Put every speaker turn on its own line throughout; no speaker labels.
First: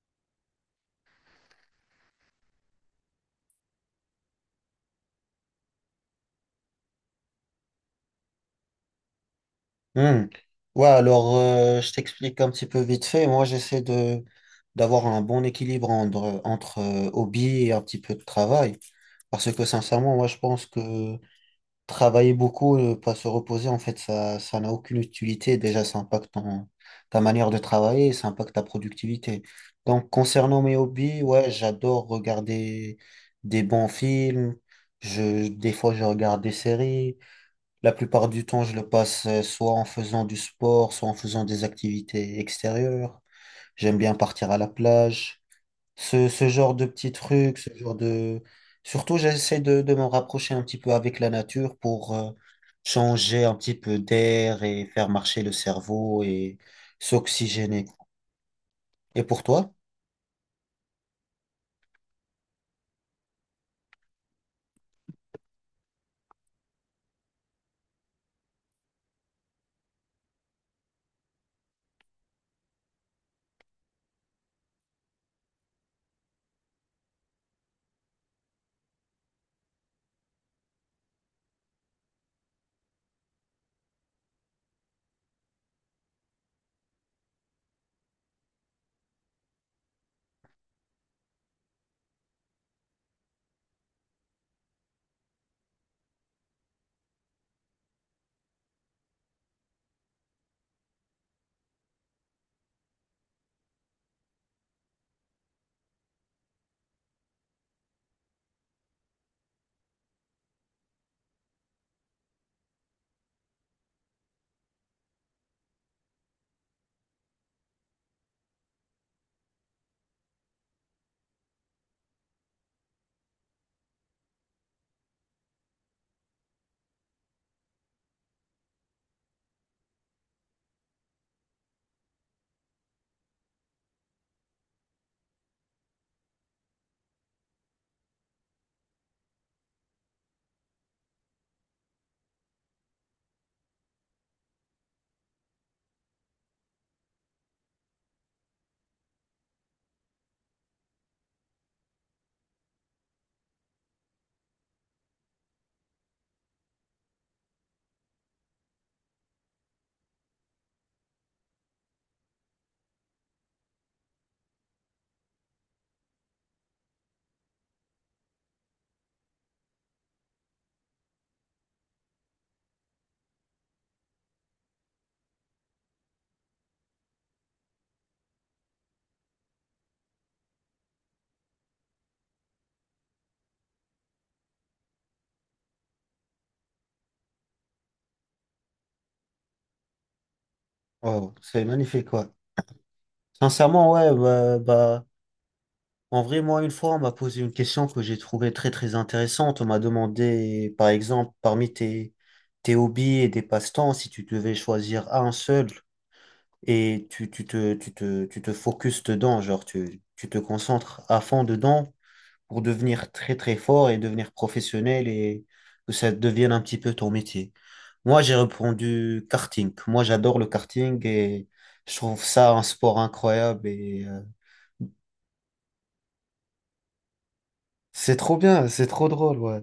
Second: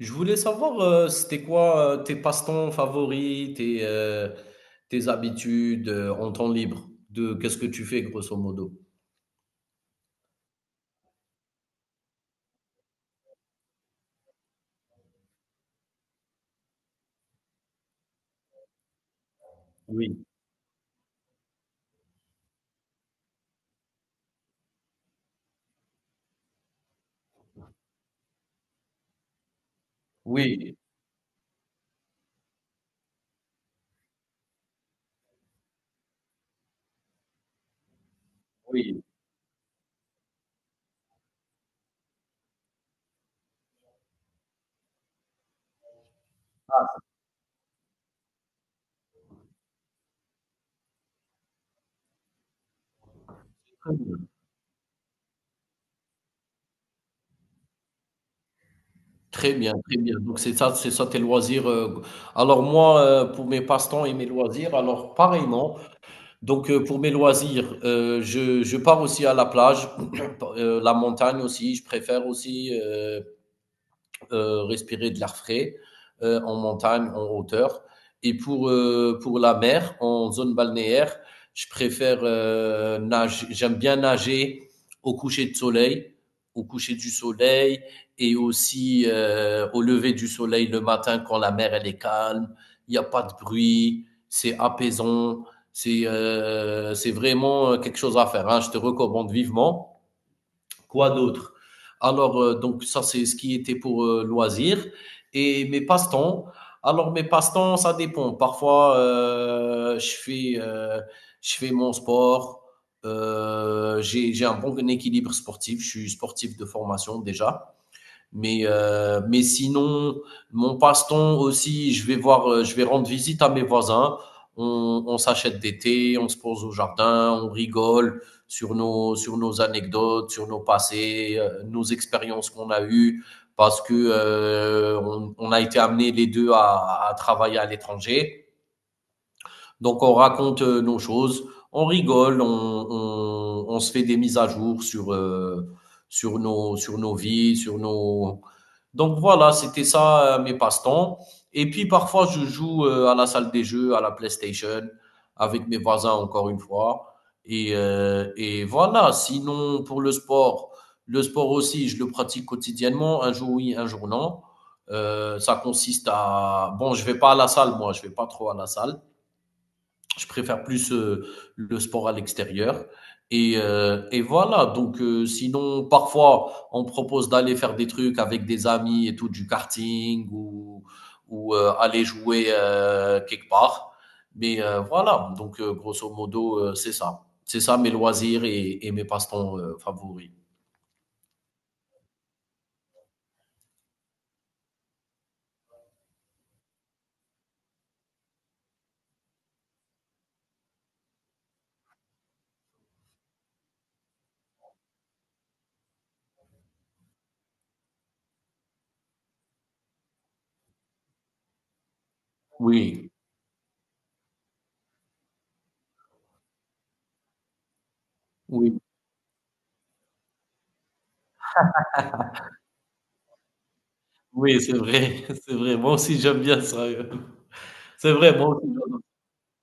Je voulais savoir, c'était quoi tes passe-temps favoris, tes habitudes en temps libre, de qu'est-ce que tu fais grosso modo?
Hmm. Ouais, alors je t'explique un petit peu vite fait. Moi, j'essaie de d'avoir un bon équilibre entre hobby et un petit peu de travail. Parce que sincèrement,
Oui,
moi, je pense que travailler beaucoup, pas se reposer, en fait, ça n'a aucune utilité. Déjà, ta manière de travailler, ça impacte ta productivité. Donc, concernant mes
oui,
hobbies, ouais, j'adore regarder des bons films. Des fois, je regarde des séries. La plupart du temps, je le
oui.
passe soit en faisant du sport, soit en faisant des activités extérieures. J'aime bien partir à la plage. Ce genre de petits trucs, ce genre de... Surtout, j'essaie de m'en rapprocher un petit peu avec la nature pour changer un petit peu d'air et faire marcher le cerveau et s'oxygéner. Et pour
Très
toi?
bien, très bien. Donc c'est ça tes loisirs. Alors moi, pour mes passe-temps et mes loisirs, alors pareillement. Donc pour mes loisirs, je pars aussi à la plage, la montagne aussi. Je préfère aussi. Respirer de l'air frais en montagne, en hauteur. Et pour la mer, en zone balnéaire, je préfère nager. J'aime bien nager au coucher de au coucher du soleil et aussi au lever du soleil le matin quand la mer elle est calme, il n'y a pas de bruit, c'est apaisant, c'est vraiment quelque chose à faire. Hein. Je te recommande vivement. Quoi d'autre. Alors, donc ça, c'est ce qui était pour loisirs. Et mes passe-temps. Alors, mes passe-temps, ça dépend. Parfois, je fais mon sport. J'ai un bon équilibre sportif. Je suis sportif de formation déjà. Mais sinon, mon passe-temps aussi, je vais rendre visite à mes voisins. On s'achète des thés, on se pose au jardin, on rigole sur sur nos anecdotes, sur nos passés, nos expériences qu'on a eues, parce que on a été amenés les deux à travailler à l'étranger. Donc, on raconte nos choses, on rigole, on se fait des mises à jour sur nos vies, sur nos... Donc voilà, c'était ça mes passe-temps. Et puis parfois, je joue à la salle des jeux, à la PlayStation, avec mes voisins encore une fois. Et voilà, sinon pour le sport aussi, je le pratique quotidiennement, un jour oui, un jour non. Ça consiste à... Bon, je vais pas à la salle, moi, je vais pas trop à la salle. Je préfère plus le sport à l'extérieur. Et voilà, donc sinon, parfois, on propose d'aller faire des trucs avec des amis et tout, du karting ou aller jouer quelque part. Mais voilà, donc grosso modo, c'est ça. C'est ça mes loisirs et mes passe-temps favoris.
Oh, c'est magnifique, ouais. Sincèrement, ouais, bah, bah, En vrai, moi, une fois, on m'a posé une question que j'ai trouvée très intéressante. On m'a demandé, par exemple, tes hobbies et des passe-temps, si tu devais choisir un seul et tu te focuses dedans, tu te concentres à fond dedans pour devenir
Oui,
très fort et devenir professionnel et que ça devienne un petit peu ton métier. Moi, j'ai
oui,
répondu karting. Moi, j'adore le karting et je trouve ça un sport incroyable.
oui, c'est vrai, c'est vrai. Moi aussi, j'aime bien ça. C'est
C'est trop
vrai, moi aussi.
bien, c'est trop drôle, ouais.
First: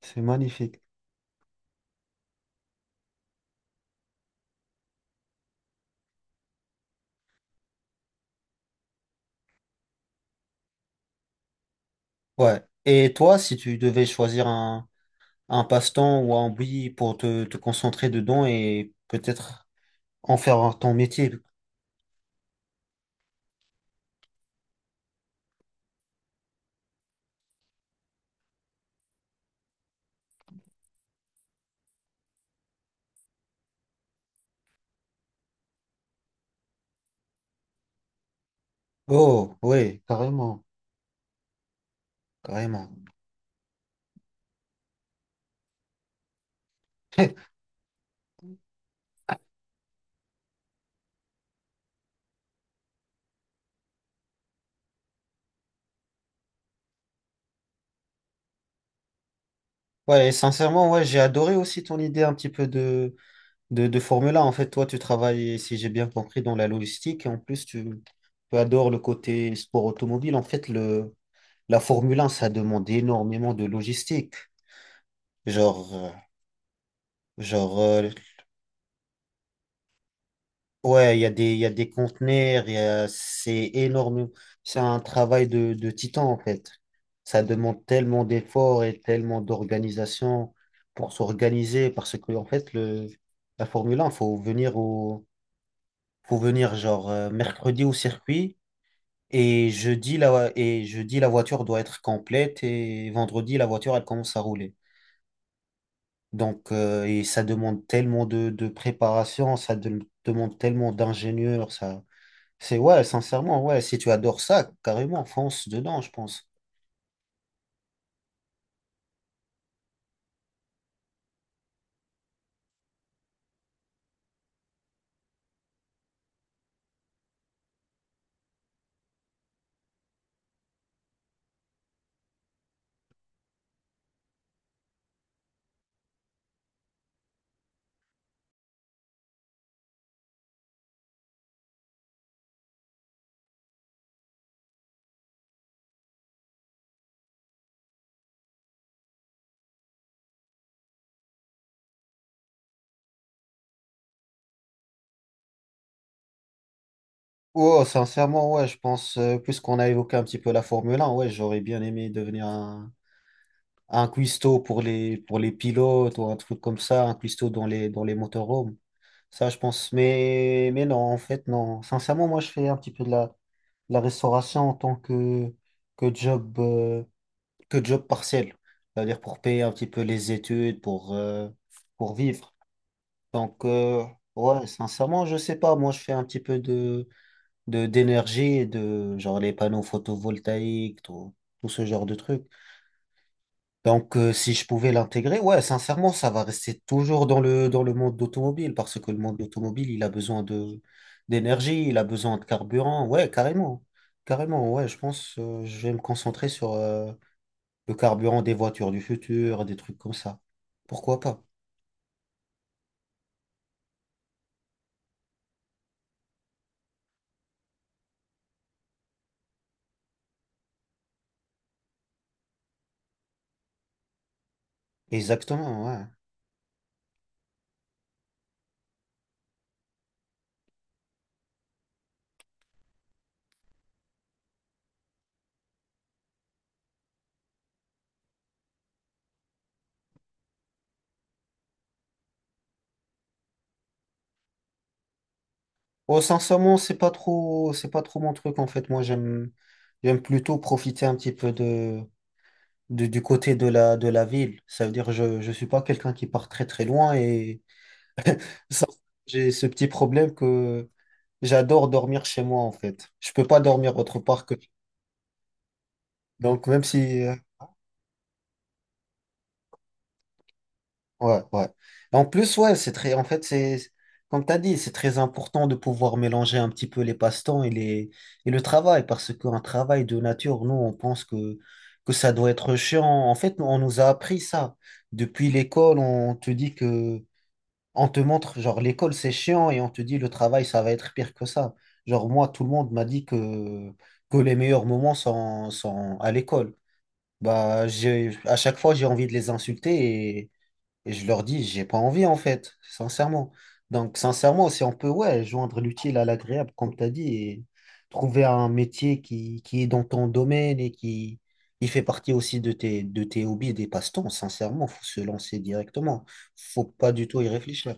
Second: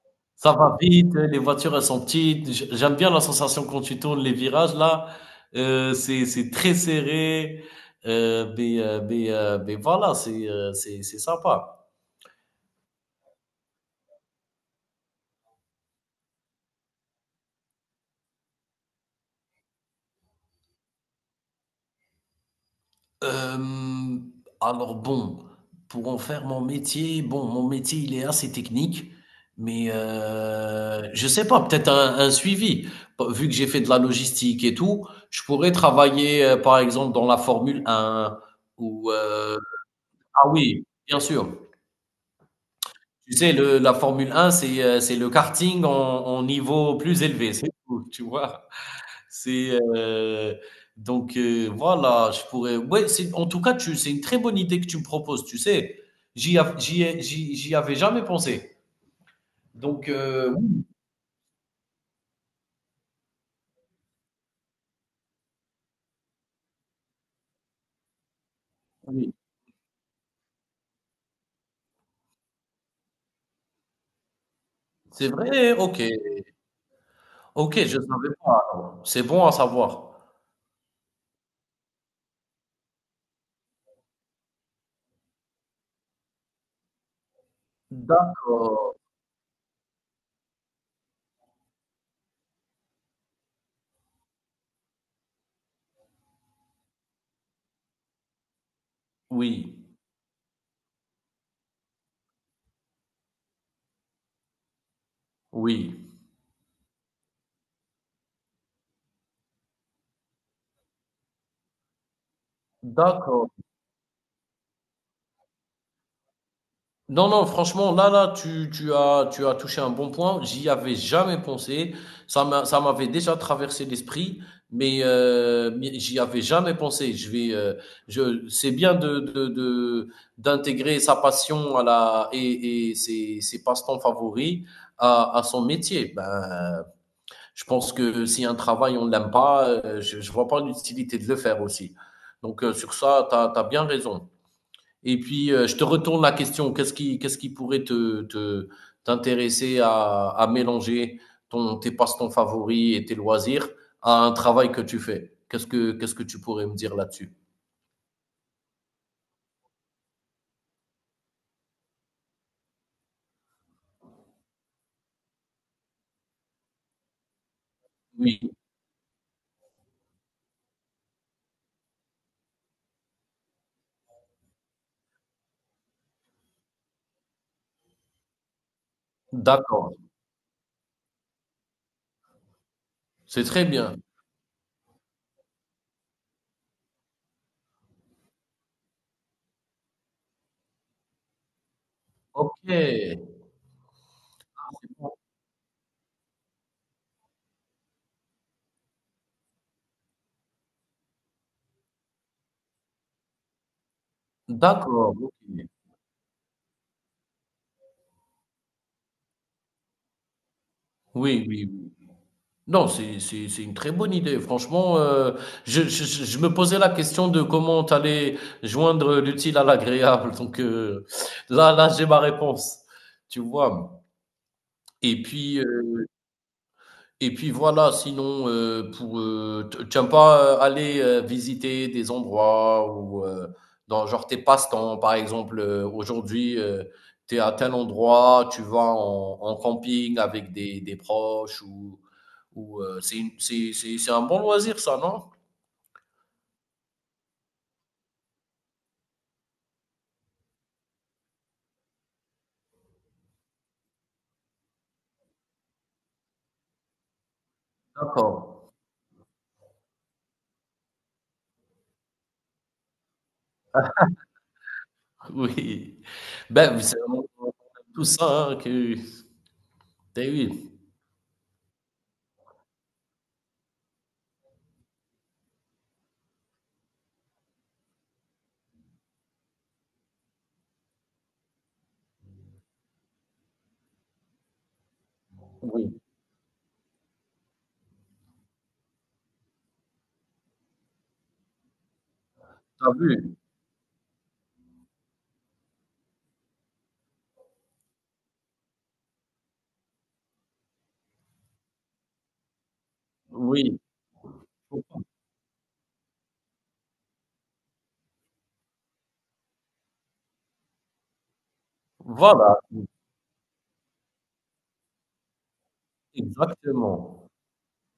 C'est
Ça va
magnifique.
vite, les voitures, elles sont petites. J'aime bien la sensation quand tu tournes les virages, là. C'est très serré. Mais voilà, c'est sympa.
Ouais. Et toi, si tu devais un passe-temps ou un hobby pour te concentrer dedans et peut-être en faire ton métier.
Euh, alors bon, pour en faire mon métier, bon, mon métier, il est assez technique. Mais je sais pas, peut-être un suivi. Vu que j'ai fait de la logistique et tout, je pourrais travailler, par exemple, dans la Formule un ou...
Oh,
euh,
oui,
Ah
carrément,
oui, bien sûr.
carrément.
Tu sais, le la Formule 1, c'est le karting en niveau plus élevé, c'est tout, tu vois? C'est, donc voilà, je pourrais ouais, c'est en tout cas, tu c'est une très bonne idée que tu me proposes, tu sais? J'y av j'y ai j'y j'y avais jamais pensé. Donc
Ouais, et
oui,
sincèrement, ouais, j'ai adoré aussi ton idée un petit peu de Formule 1. En fait, toi, tu travailles, si j'ai bien compris, dans la logistique et en plus, tu adores le
oui,
côté sport automobile. La Formule 1, ça demande énormément de logistique.
c'est vrai?
Genre,
OK.
euh, genre,
OK, je
euh,
savais pas alors. C'est bon à savoir.
Ouais, il y a des conteneurs, c'est énorme. C'est un travail de titan, en fait. Ça demande tellement d'efforts
D'accord.
et tellement d'organisation pour s'organiser parce que, la Formule un faut venir mercredi au circuit et
Oui,
jeudi, la voiture doit être complète et vendredi, la voiture, elle commence à rouler.
oui.
Et ça demande tellement de préparation, demande tellement d'ingénieurs, ça. C'est ouais,
D'accord.
sincèrement, ouais, si tu adores ça, carrément, fonce dedans, je pense.
Non, non, franchement, là, là, tu as touché un bon point. J'y avais jamais pensé. Ça m'avait déjà traversé l'esprit, mais j'y avais jamais pensé. C'est bien d'intégrer sa passion à la et ses passe-temps favoris à son métier. Ben, je pense que si un travail on ne l'aime pas, je vois pas l'utilité de le faire aussi. Donc sur ça, t'as bien raison. Et puis, je te retourne la question. Qu'est-ce qui pourrait t'intéresser à mélanger tes passe-temps favoris et tes loisirs à un travail que tu fais? Qu'est-ce que tu pourrais me dire là-dessus?
Oh, sincèrement, ouais, je pense, puisqu'on a évoqué un petit peu la Formule 1, ouais, j'aurais bien aimé un cuistot pour pour les pilotes ou un truc comme ça, un cuistot dans les
Oui,
motorhomes. Ça, je pense. Mais non, en fait, non. Sincèrement, moi, je fais un petit peu de la restauration que job, euh, que job partiel. C'est-à-dire pour payer un petit
d'accord.
peu les études, pour vivre.
C'est
Donc,
très bien.
ouais, sincèrement, je sais pas. Moi, je fais un petit peu d'énergie et de, genre, les panneaux photovoltaïques, tout ce genre de trucs.
Ok,
Donc, si je pouvais l'intégrer, ouais, sincèrement, ça va rester toujours dans dans le monde d'automobile parce que le monde automobile, il a besoin d'énergie, il a besoin de carburant. Ouais, carrément. Carrément, ouais, je
d'accord. Ok.
pense, je vais me concentrer sur, le carburant des voitures du futur, des trucs comme ça. Pourquoi pas?
Oui, oui, oui. Non, c'est une très bonne idée. Franchement, je me posais la question de comment tu allais joindre l'utile à l'agréable. Donc là, là, j'ai ma réponse. Tu vois. Et puis, heu
Exactement, ouais.
et puis voilà, sinon, pour, t tu aimes pas, aller, visiter des endroits ou, dans genre tes passe-temps, par exemple, aujourd'hui, tu es à tel endroit, tu vas en camping avec des proches ou, c'est une c'est un bon loisir ça, non?
Oh, sincèrement, c'est pas trop mon truc en fait. Moi, j'aime plutôt profiter un petit peu du côté de la ville. Ça veut dire, je suis pas quelqu'un qui part très très loin et
D'accord,
ça, j'ai ce petit problème que j'adore dormir chez moi en fait. Je peux pas dormir autre part que.
oui.
Donc,
Ben,
même
c'est
si
vraiment tout ça, hein, que beh, oui,
ouais, ouais. En plus, ouais, c'est très, en fait, c'est, comme tu as dit, c'est très important de pouvoir mélanger un petit peu les passe-temps et les, et le travail, parce qu'un travail de nature, nous, on pense que ça doit être chiant. En fait, nous, on nous a appris ça. Depuis
oui.
l'école, on te montre, genre, l'école, c'est chiant et on te dit le travail, ça va être pire que ça. Genre, moi, tout le monde
T'as
m'a dit
vu?
que les meilleurs moments sont à l'école. Bah, à chaque fois, j'ai envie de les insulter et je leur dis, j'ai pas envie en fait, sincèrement.
Oui,
Donc, sincèrement, si on peut, ouais, joindre l'utile à l'agréable, comme tu as dit, et trouver un métier qui est dans ton domaine et qui fait partie
voilà,
aussi de tes hobbies et des passe-temps, sincèrement, faut se lancer directement. Faut pas du
exactement.
tout y réfléchir.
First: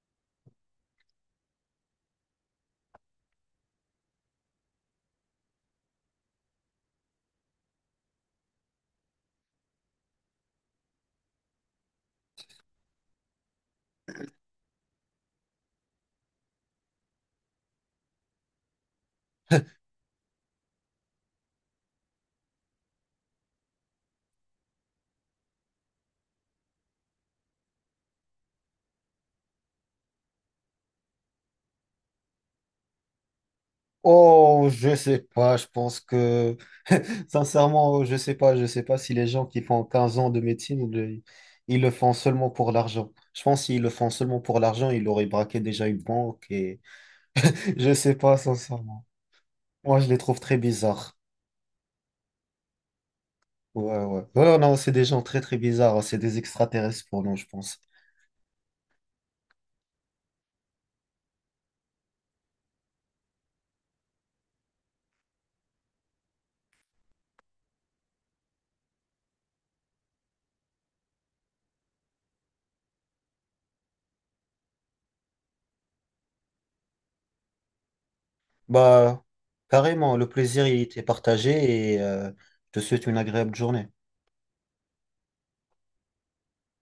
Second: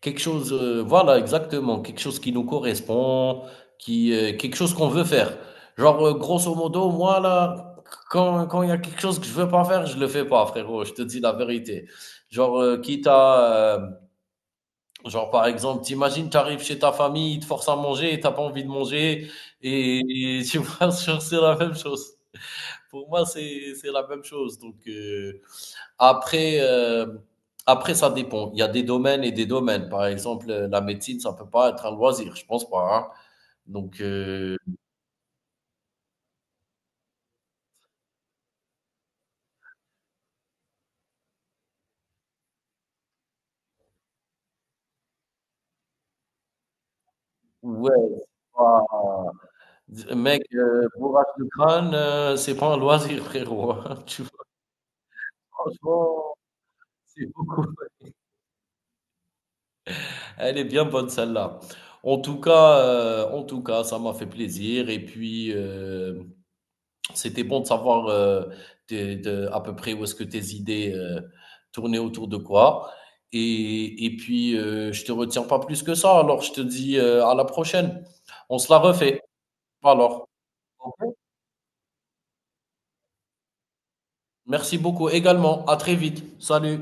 Quelque chose, voilà exactement, quelque chose qui nous correspond, qui, quelque chose qu'on veut faire. Genre, grosso modo, moi là, quand il y a quelque chose que je veux pas faire, je le fais pas frérot, je te dis la vérité. Genre, genre par exemple, tu imagines, tu arrives chez ta famille, ils te forcent à manger t'as pas envie de manger et tu vois? Genre c'est la même chose. Pour moi, c'est la même chose donc après, après, ça dépend. Il y a des domaines et des domaines. Par exemple, la médecine, ça peut pas être un loisir, je pense pas. Hein. Donc,
Oh, je sais pas, je pense sincèrement, je sais pas si les gens qui font 15 ans de médecine, ils le font seulement pour l'argent. Je pense qu'ils le font seulement pour l'argent, ils auraient braqué déjà une banque et
ouais,
je sais
c'est
pas, sincèrement.
pas-
Moi, je les trouve
mec,
très bizarres.
bourrage de crâne, c'est pas un loisir, frérot. Hein.
Ouais, ouais.
Tu vois,
Ouais, non, c'est des gens très bizarres. C'est
franchement,
des extraterrestres pour
c'est
nous, je
beaucoup.
pense.
Elle est bien bonne, celle-là. En tout cas, ça m'a fait plaisir. Et puis, c'était bon de savoir à peu près où est-ce que tes idées tournaient autour de quoi. Et puis, je te retiens pas plus que ça. Alors, je te dis à la prochaine. On se la refait.
Bah, carrément,
Alors,
le plaisir, il
Ok,
était partagé. Je te souhaite une agréable journée.
merci beaucoup également. À très vite. Salut.